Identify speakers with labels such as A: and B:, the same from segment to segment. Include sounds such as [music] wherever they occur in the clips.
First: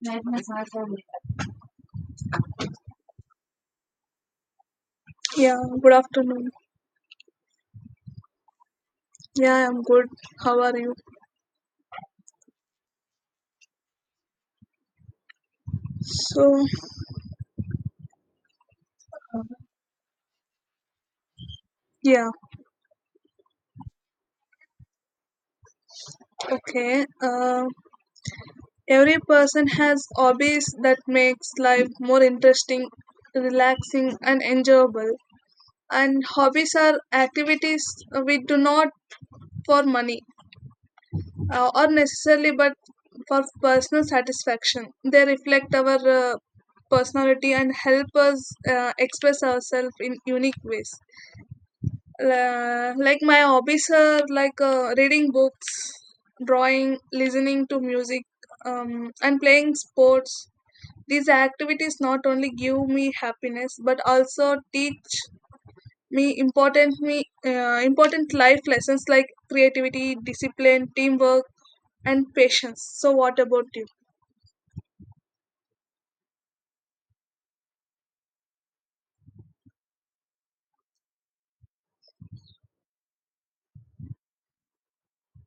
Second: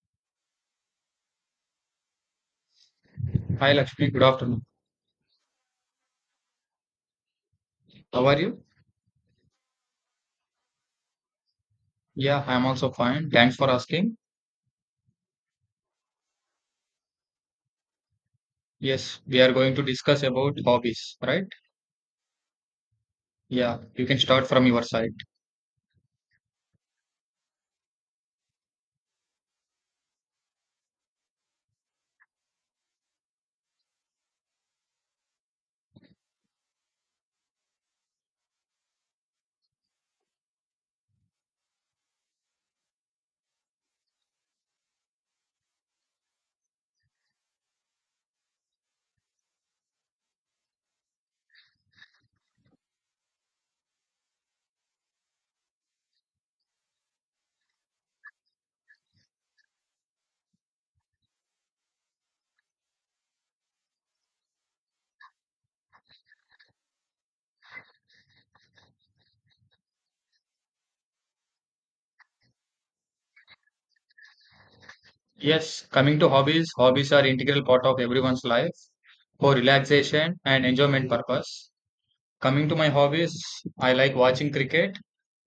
A: Yeah,
B: Hi Lakshmi, good afternoon.
A: good afternoon.
B: How are you?
A: Yeah, I'm good. How are you?
B: Yeah, I'm also fine. Thanks for asking.
A: So,
B: Yes, we are going to discuss about hobbies, right?
A: yeah,
B: Yeah, you can start from your side.
A: okay. Uh, every person has hobbies that makes life more interesting, relaxing, and enjoyable. And hobbies are activities we do not for money or necessarily, but for personal satisfaction. They reflect our personality and help us express ourselves in unique ways. La like my hobbies are like reading books, drawing, listening to music, and playing sports. These activities not only give me happiness but also teach me important life lessons like creativity, discipline, teamwork, and patience. So, what about you?
B: Yes, coming to hobbies, hobbies are integral part of everyone's life for relaxation and enjoyment purpose. Coming to my hobbies, I like watching cricket,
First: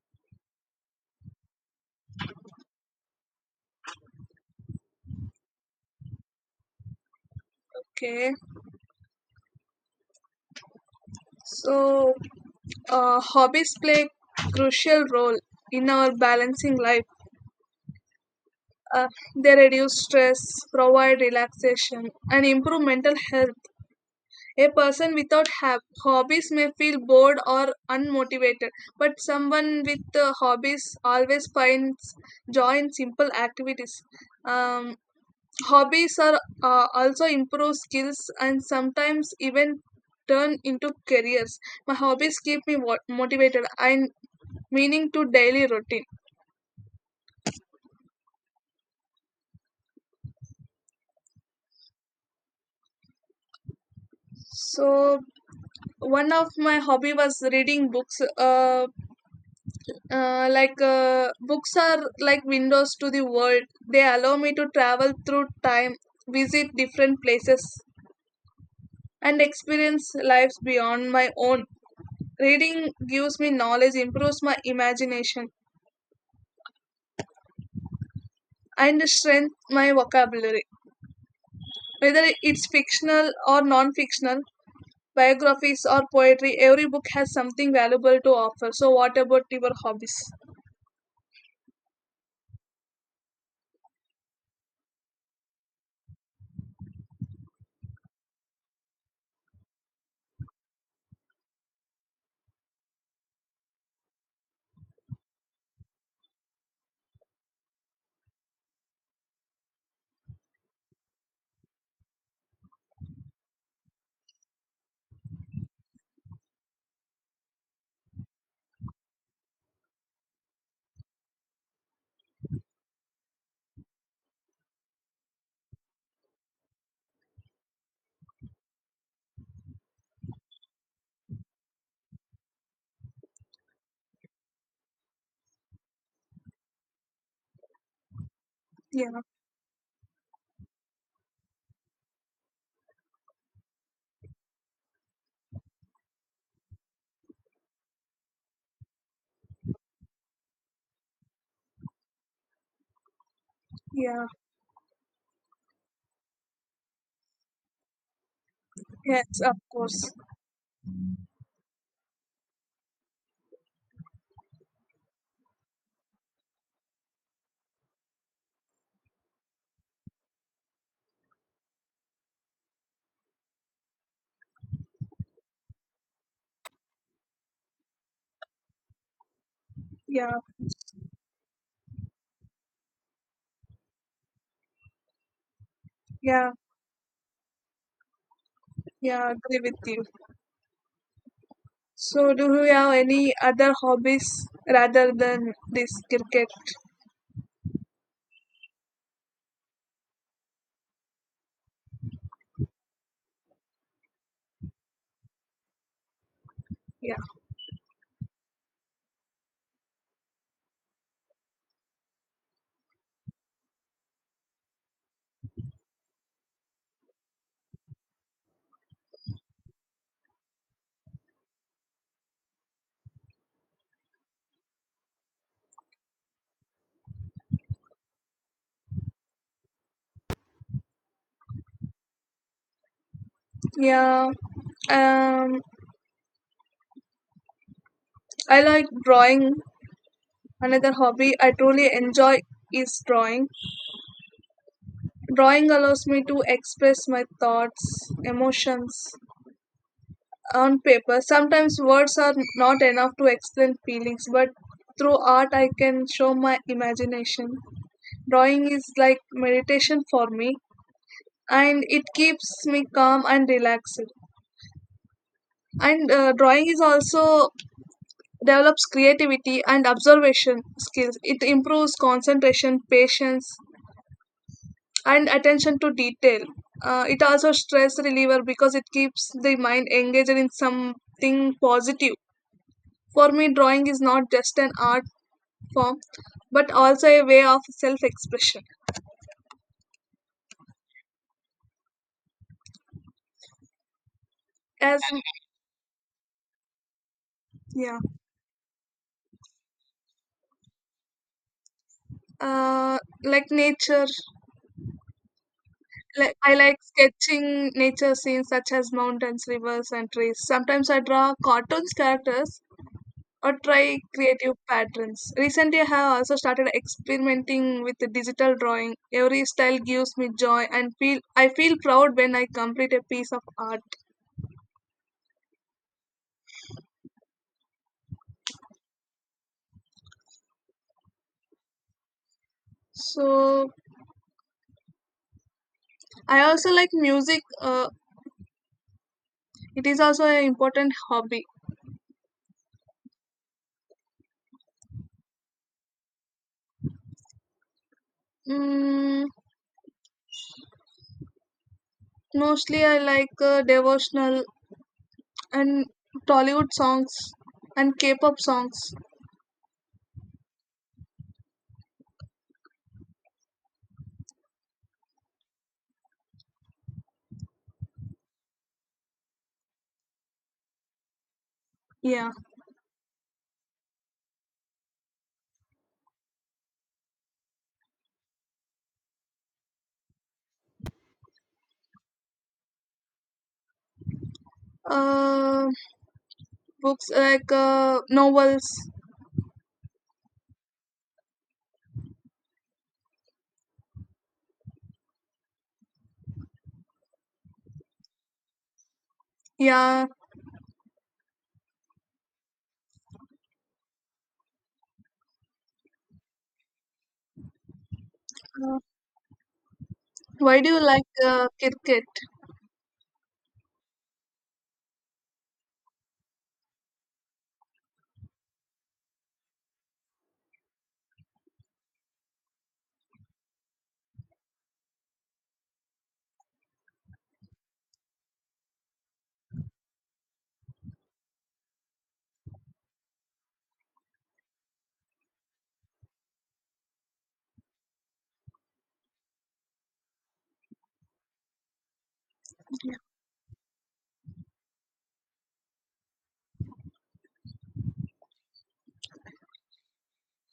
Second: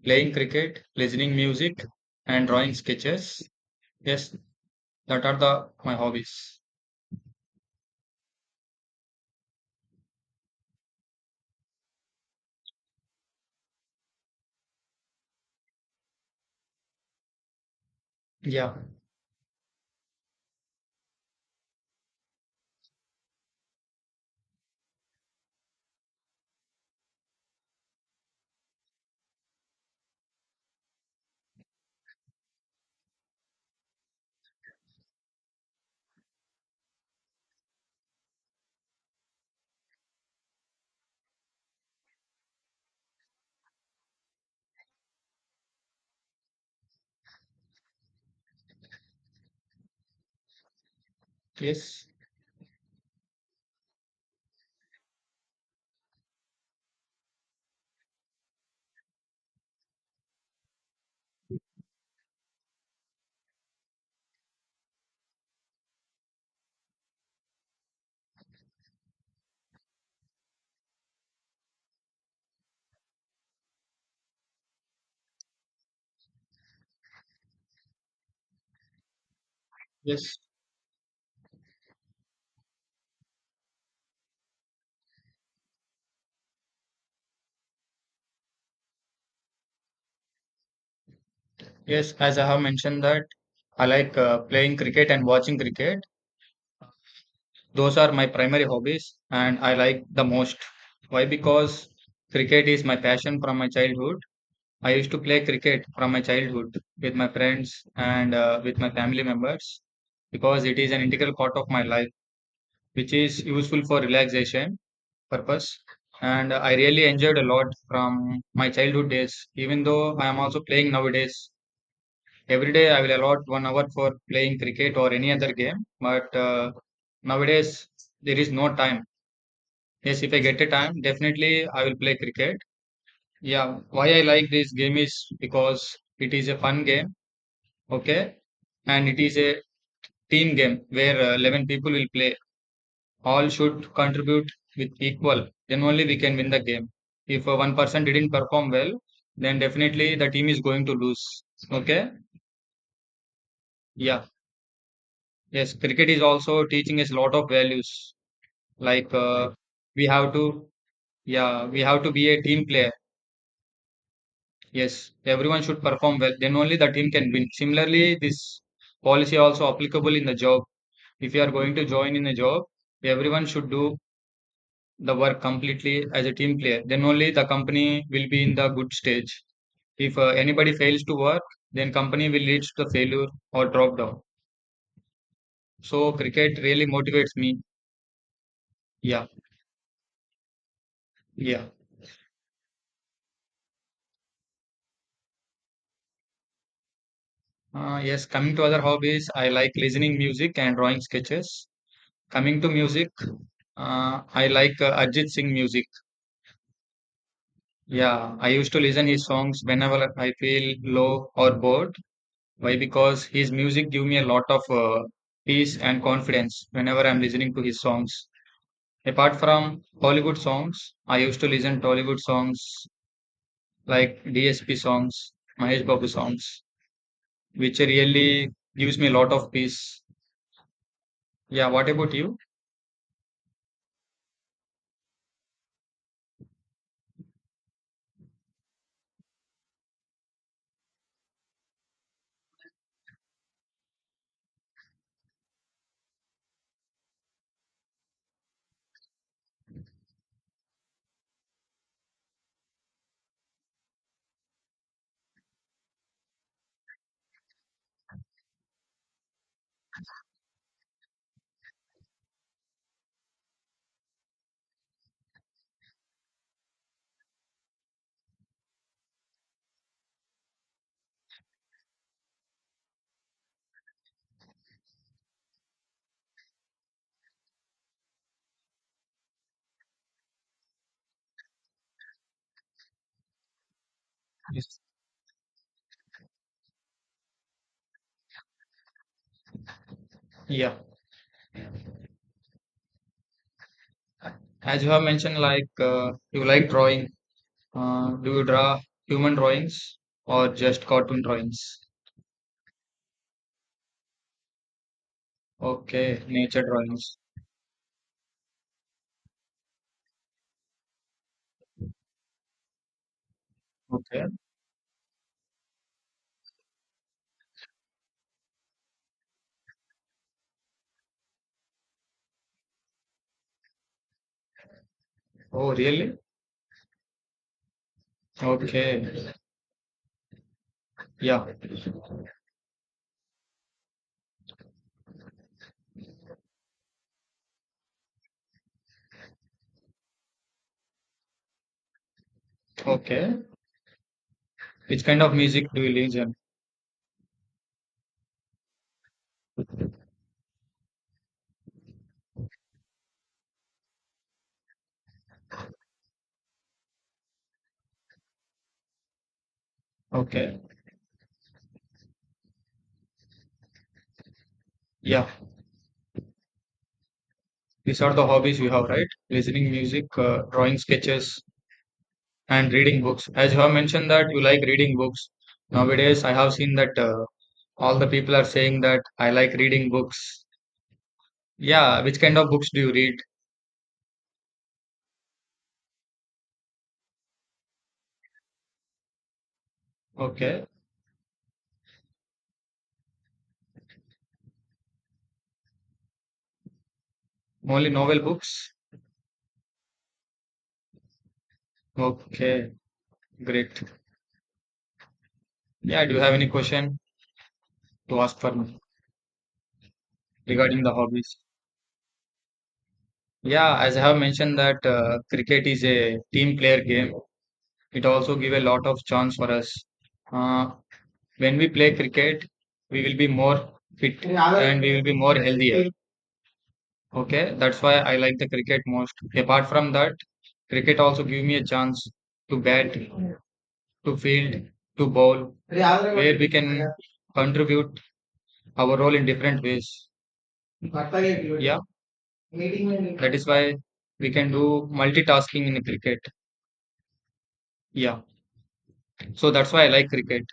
B: playing cricket, listening music, and drawing sketches. Yes, that are the my hobbies.
A: Okay, so hobbies play a crucial role in our balancing life.
B: Yeah.
A: Uh, they reduce stress, provide relaxation, and improve mental health. A person without hobbies may feel bored or unmotivated, but someone with hobbies always finds joy in simple activities. Um, Hobbies are also improve skills and sometimes even turn into careers. My hobbies keep me motivated and meaning to daily routine.
B: Yes.
A: So one of my hobby was reading books. Books are like windows to the world. They allow me to travel through time, visit different places, and experience lives beyond my own. Reading gives me knowledge, improves my imagination, and strengthens my
B: Yes.
A: vocabulary. Whether it's fictional or non fictional, biographies or poetry, every book has something valuable to offer. So, what about your hobbies?
B: Yes, as I have mentioned that I like playing cricket and watching cricket. Those are my primary hobbies and I like the most. Why? Because cricket is my passion from my childhood. I used to play cricket from my childhood with my friends and with my family members because it is an integral part of my life, which is useful for relaxation purpose. And I really enjoyed a lot from my childhood days, even though I am also playing nowadays. Every day I will allot 1 hour for playing cricket or any other game, but nowadays there is no time. Yes, if I get a time, definitely I will play cricket. Yeah, why I like this game is because it is a fun game, okay, and it
A: Yeah,
B: is a team game where 11 people will play. All should contribute with equal, then only we can win the game. If one person didn't perform well, then definitely the team is going to lose, okay? Yeah.
A: yeah,
B: Yes, cricket is also teaching us a lot of values, like
A: yes, of
B: we
A: course.
B: have to, yeah, we have to be a team player. Yes, everyone should perform well, then only the team can win. Similarly, this policy also applicable in the job. If you are going to join in a job, everyone should do the work completely as a team player, then only the company will be in the good stage. If
A: Yeah,
B: anybody fails to work, then company will lead to the failure or drop down. So
A: yeah,
B: cricket really motivates me. Yeah.
A: yeah, agree with you.
B: Yeah.
A: So, do you have any other hobbies rather than this cricket?
B: Yes, coming to other hobbies, I like listening music and drawing sketches. Coming to music, I like Arjit Singh music.
A: Yeah,
B: Yeah, I used to listen his songs whenever I feel low or bored. Why? Because his music give me a lot of peace and confidence whenever I'm listening to his songs. Apart from Hollywood songs, I used to listen to Hollywood songs like DSP songs, Mahesh Babu songs, which really gives me a lot of peace. Yeah, what about you?
A: yeah. Um, I like drawing. Another hobby I truly enjoy is drawing. Drawing allows me to express my thoughts, emotions on paper. Sometimes words are not enough to explain feelings, but through art I can show my imagination. Drawing is like meditation for me, and it keeps me calm and relaxed. And drawing is also develops creativity and observation skills. It improves concentration, patience, and attention to detail. It also stress reliever because it keeps the mind engaged in something positive. For me drawing is not just an
B: Yes.
A: art form but also a way of self expression.
B: Yeah, as you
A: As
B: have mentioned, like you like drawing.
A: yeah
B: Do you draw human drawings or just cartoon drawings?
A: uh, like nature.
B: Okay,
A: Like, I
B: nature
A: like
B: drawings.
A: sketching nature scenes such as mountains, rivers, and trees. Sometimes I draw cartoons characters or try
B: Okay.
A: creative patterns. Recently, I have also started experimenting with the digital drawing. Every style gives me joy and feel I feel proud when I complete a piece of art.
B: Oh, really? Okay. Yeah.
A: So I also like music. It is also an important hobby.
B: Okay. Which kind of music do you listen?
A: Mm, Mostly, I like devotional and Tollywood songs and K-pop songs.
B: Okay. Yeah. These are the hobbies you have, right? Listening music, drawing sketches,
A: Yeah.
B: and reading books. As you have mentioned that you like reading books. Nowadays, I have seen that all the people are saying that I like reading books. Yeah. Which kind of books do you read?
A: Uh, Books like novels.
B: Okay. Only novel books.
A: Yeah.
B: Okay. Great. Yeah, do you have any question to ask for me
A: Uh, why do you
B: regarding the
A: like
B: hobbies?
A: cricket?
B: Yeah, as I have mentioned that cricket is a team player game. It also give a lot of chance for us. Uh, when we play cricket, we will be more fit and we will be more healthier. Okay, that's why I like the cricket most. Apart from that, cricket also give me a chance to bat, to field, to bowl, where we can contribute our role in different ways. Yeah. That is why we can do multitasking in cricket. Yeah. So that's why I like cricket.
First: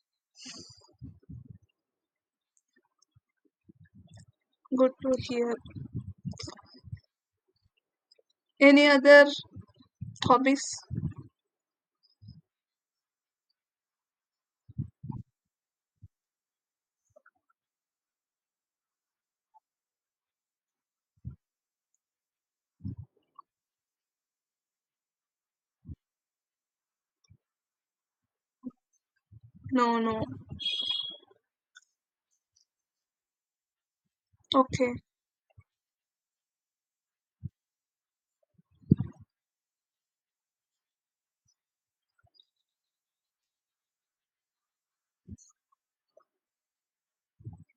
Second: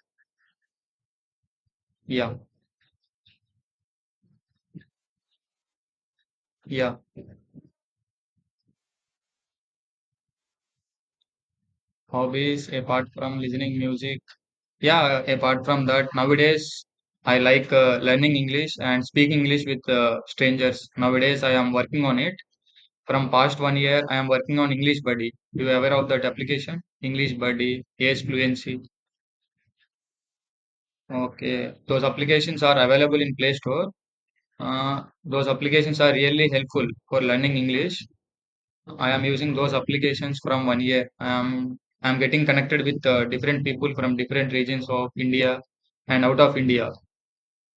B: Yeah.
A: Good to hear.
B: Yeah.
A: Any other hobbies?
B: Hobbies apart from listening music. Yeah. Apart from that, nowadays I like learning English and speak English with strangers. Nowadays I am working on it. From past 1 year, I am working on English Buddy. You aware of that application? English Buddy, Yes Fluency.
A: No, no.
B: Okay. Those applications are available in Play Store.
A: Okay.
B: Those applications are really helpful for learning English. I am using those applications from 1 year. I am getting connected with different people from different regions of India and out of India.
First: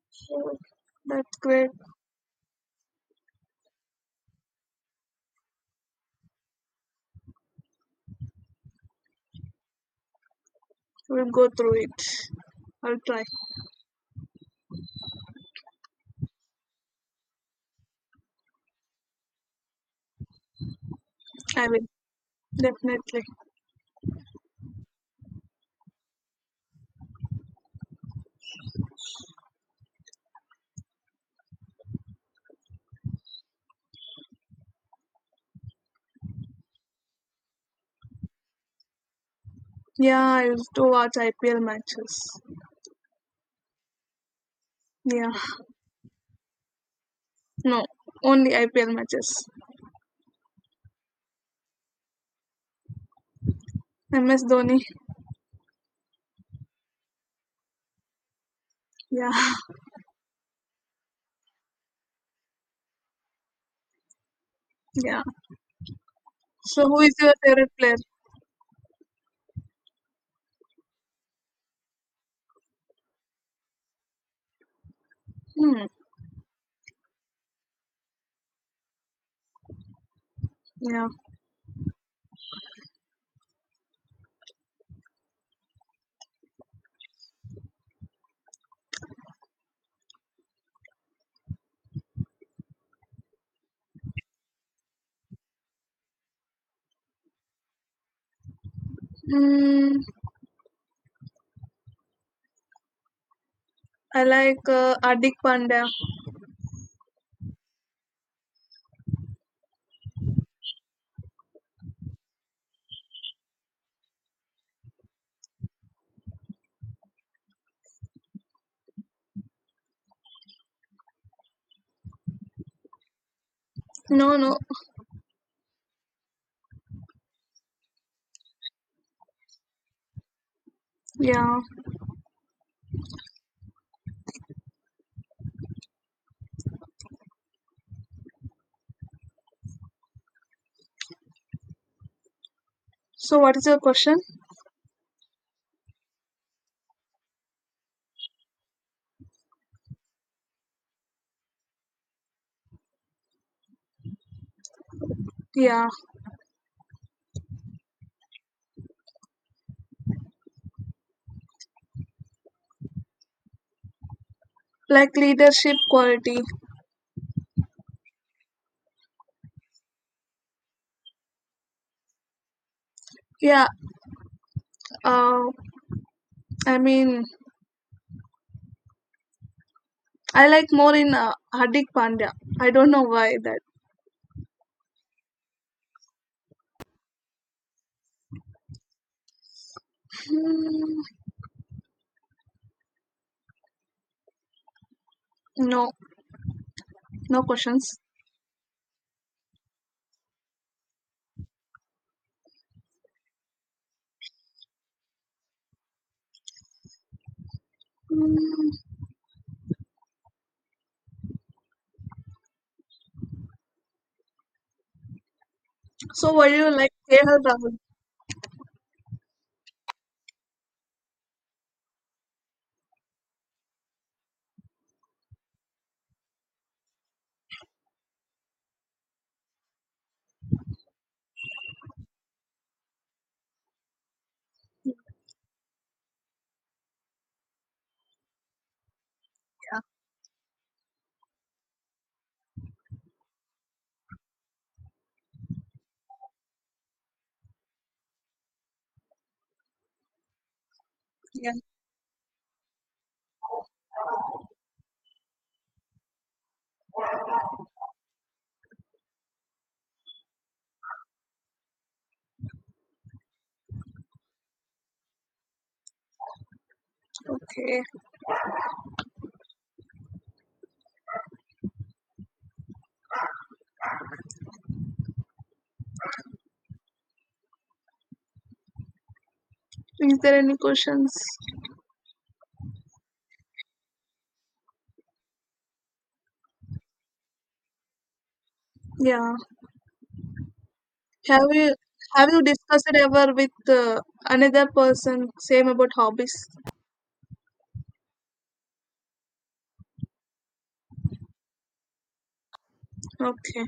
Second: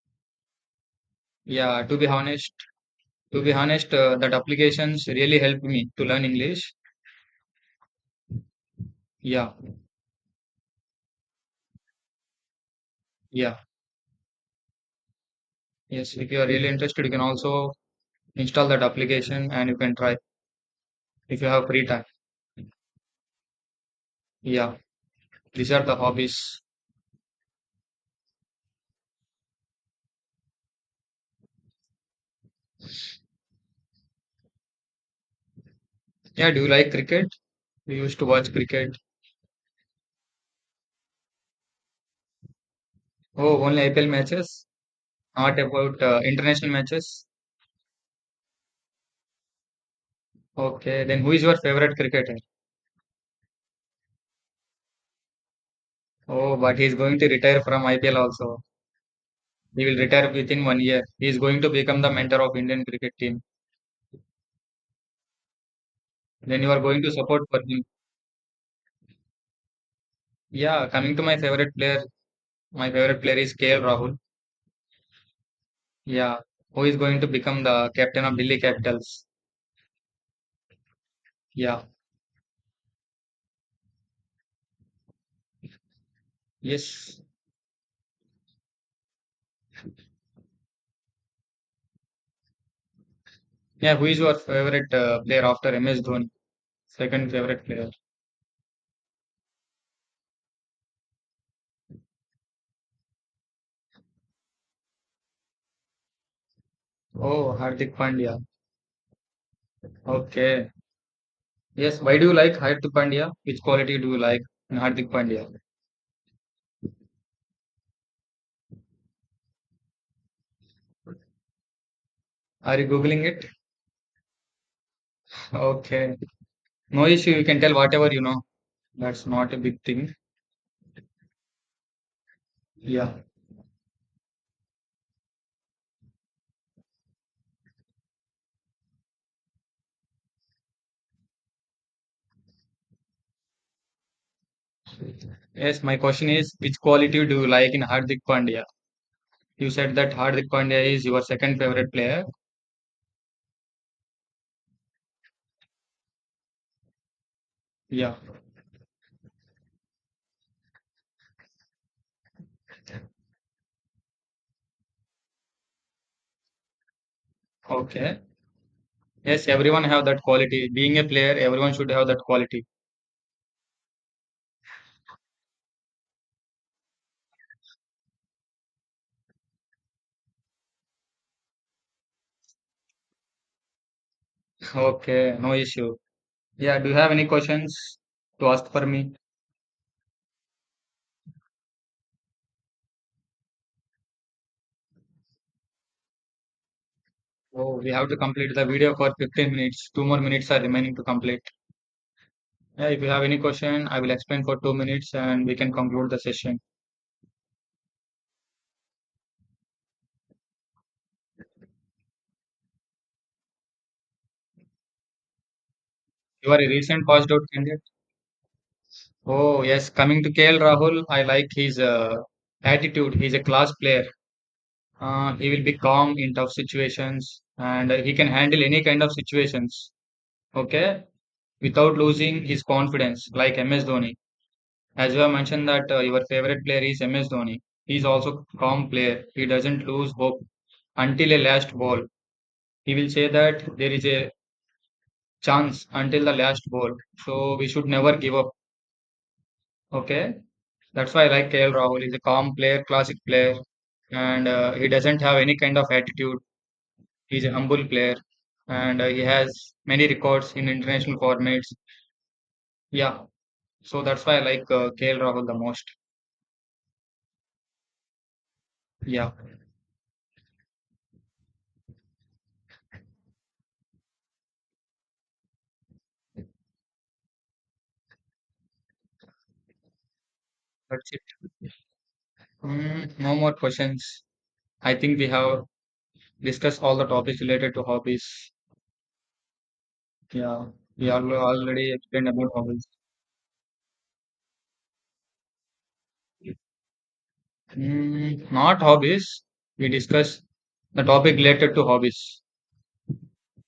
A: So, that's great.
B: Yeah, to be honest, that applications really helped me to learn English. Yeah,
A: We'll go through it. I'll try.
B: yeah, yes. If you are really interested, you can also install that application and you can try if you have
A: I will.
B: free time.
A: Definitely.
B: Yeah, these are the hobbies. Yeah, do you like cricket? You used to watch cricket.
A: Yeah, I used to watch IPL matches.
B: Oh, only IPL matches,
A: Yeah.
B: not about international matches.
A: No, only IPL matches.
B: Okay, then who is your favorite cricketer?
A: MS Dhoni.
B: Oh, but he's going to retire from IPL also.
A: Yeah. [laughs]
B: He will retire within 1 year. He is going to become the mentor of Indian cricket team.
A: Yeah.
B: Then you are
A: So
B: going
A: who
B: to
A: is your
B: support for
A: favorite
B: him.
A: player?
B: Yeah, coming to my favorite player is KL Rahul.
A: Hmm.
B: Yeah, who is going to become the captain of Delhi Capitals.
A: Yeah.
B: Yeah, yes. Yeah, who is your favorite player after MS Dhoni? Second favorite player.
A: Mm, I like Hardik Pandya.
B: Oh, Hardik Pandya. Okay. Yes, why do you like Hardik Pandya? Which quality do you like in Hardik Pandya? Are you googling it?
A: No, no.
B: [laughs] Okay. No issue, you can tell whatever you know. That's not a big thing.
A: Yeah.
B: Yeah.
A: So, what is your question?
B: Yes, my question is which quality do you like in Hardik Pandya? You said that Hardik Pandya is your second favorite player.
A: Yeah.
B: Yeah.
A: Like leadership quality.
B: Okay. Yes, everyone have that quality. Being a player, everyone should have that quality.
A: Yeah. Uh, I mean, I like more in Hardik Pandya. I don't know why that.
B: [laughs] Okay, no issue. Yeah, do you have any questions to ask for me?
A: Hmm, no, no
B: Oh, we
A: questions.
B: have to complete the video for 15 minutes. Two more minutes are remaining to complete. Yeah, if you have any question, I will explain for 2 minutes and we can conclude the session.
A: So, why
B: You
A: do
B: are a
A: you like
B: recent passed
A: KL.
B: out
A: Rahul?
B: candidate. Oh, yes. Coming to KL Rahul, I like his attitude. He's a class player. He will be calm in tough situations and he can handle any kind of situations, okay, without losing his confidence, like MS Dhoni. As you have mentioned that your favorite player is MS Dhoni. He's also calm player. He doesn't lose hope until a last ball. He will say that there is a chance until the last ball. So we should never give up, okay? That's why I like
A: Yeah.
B: KL Rahul. He's a calm player, classic player, and he doesn't have any kind of attitude. He's a humble player, and he has many records in international formats. Yeah, so that's why I like KL Rahul the most.
A: Okay.
B: Yeah,
A: Is there any
B: that's
A: questions?
B: it. Mm, no more questions. I think we have discussed all the topics related to hobbies.
A: Yeah.
B: Yeah, we
A: Have you
B: already explained
A: have you
B: about hobbies.
A: discussed it ever with another person? Same about hobbies.
B: Mm, not hobbies. We discussed the topic related to hobbies.
A: Okay.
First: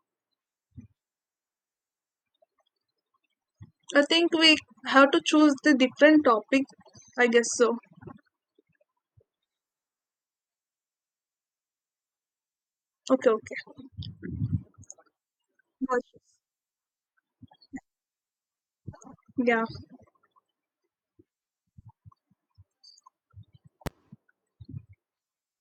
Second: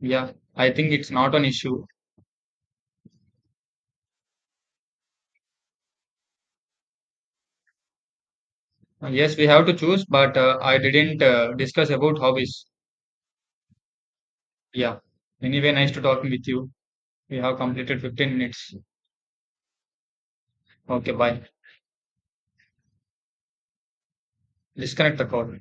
B: Yeah, I think it's not an issue.
A: I think we have to choose the different topic. I guess so.
B: Yes, we have to choose, but I didn't discuss about hobbies.
A: Okay. Okay.
B: Yeah. Anyway, nice to
A: ночь
B: talking with you. We have completed 15 minutes.
A: в туфлях
B: Okay, bye. Disconnect the call.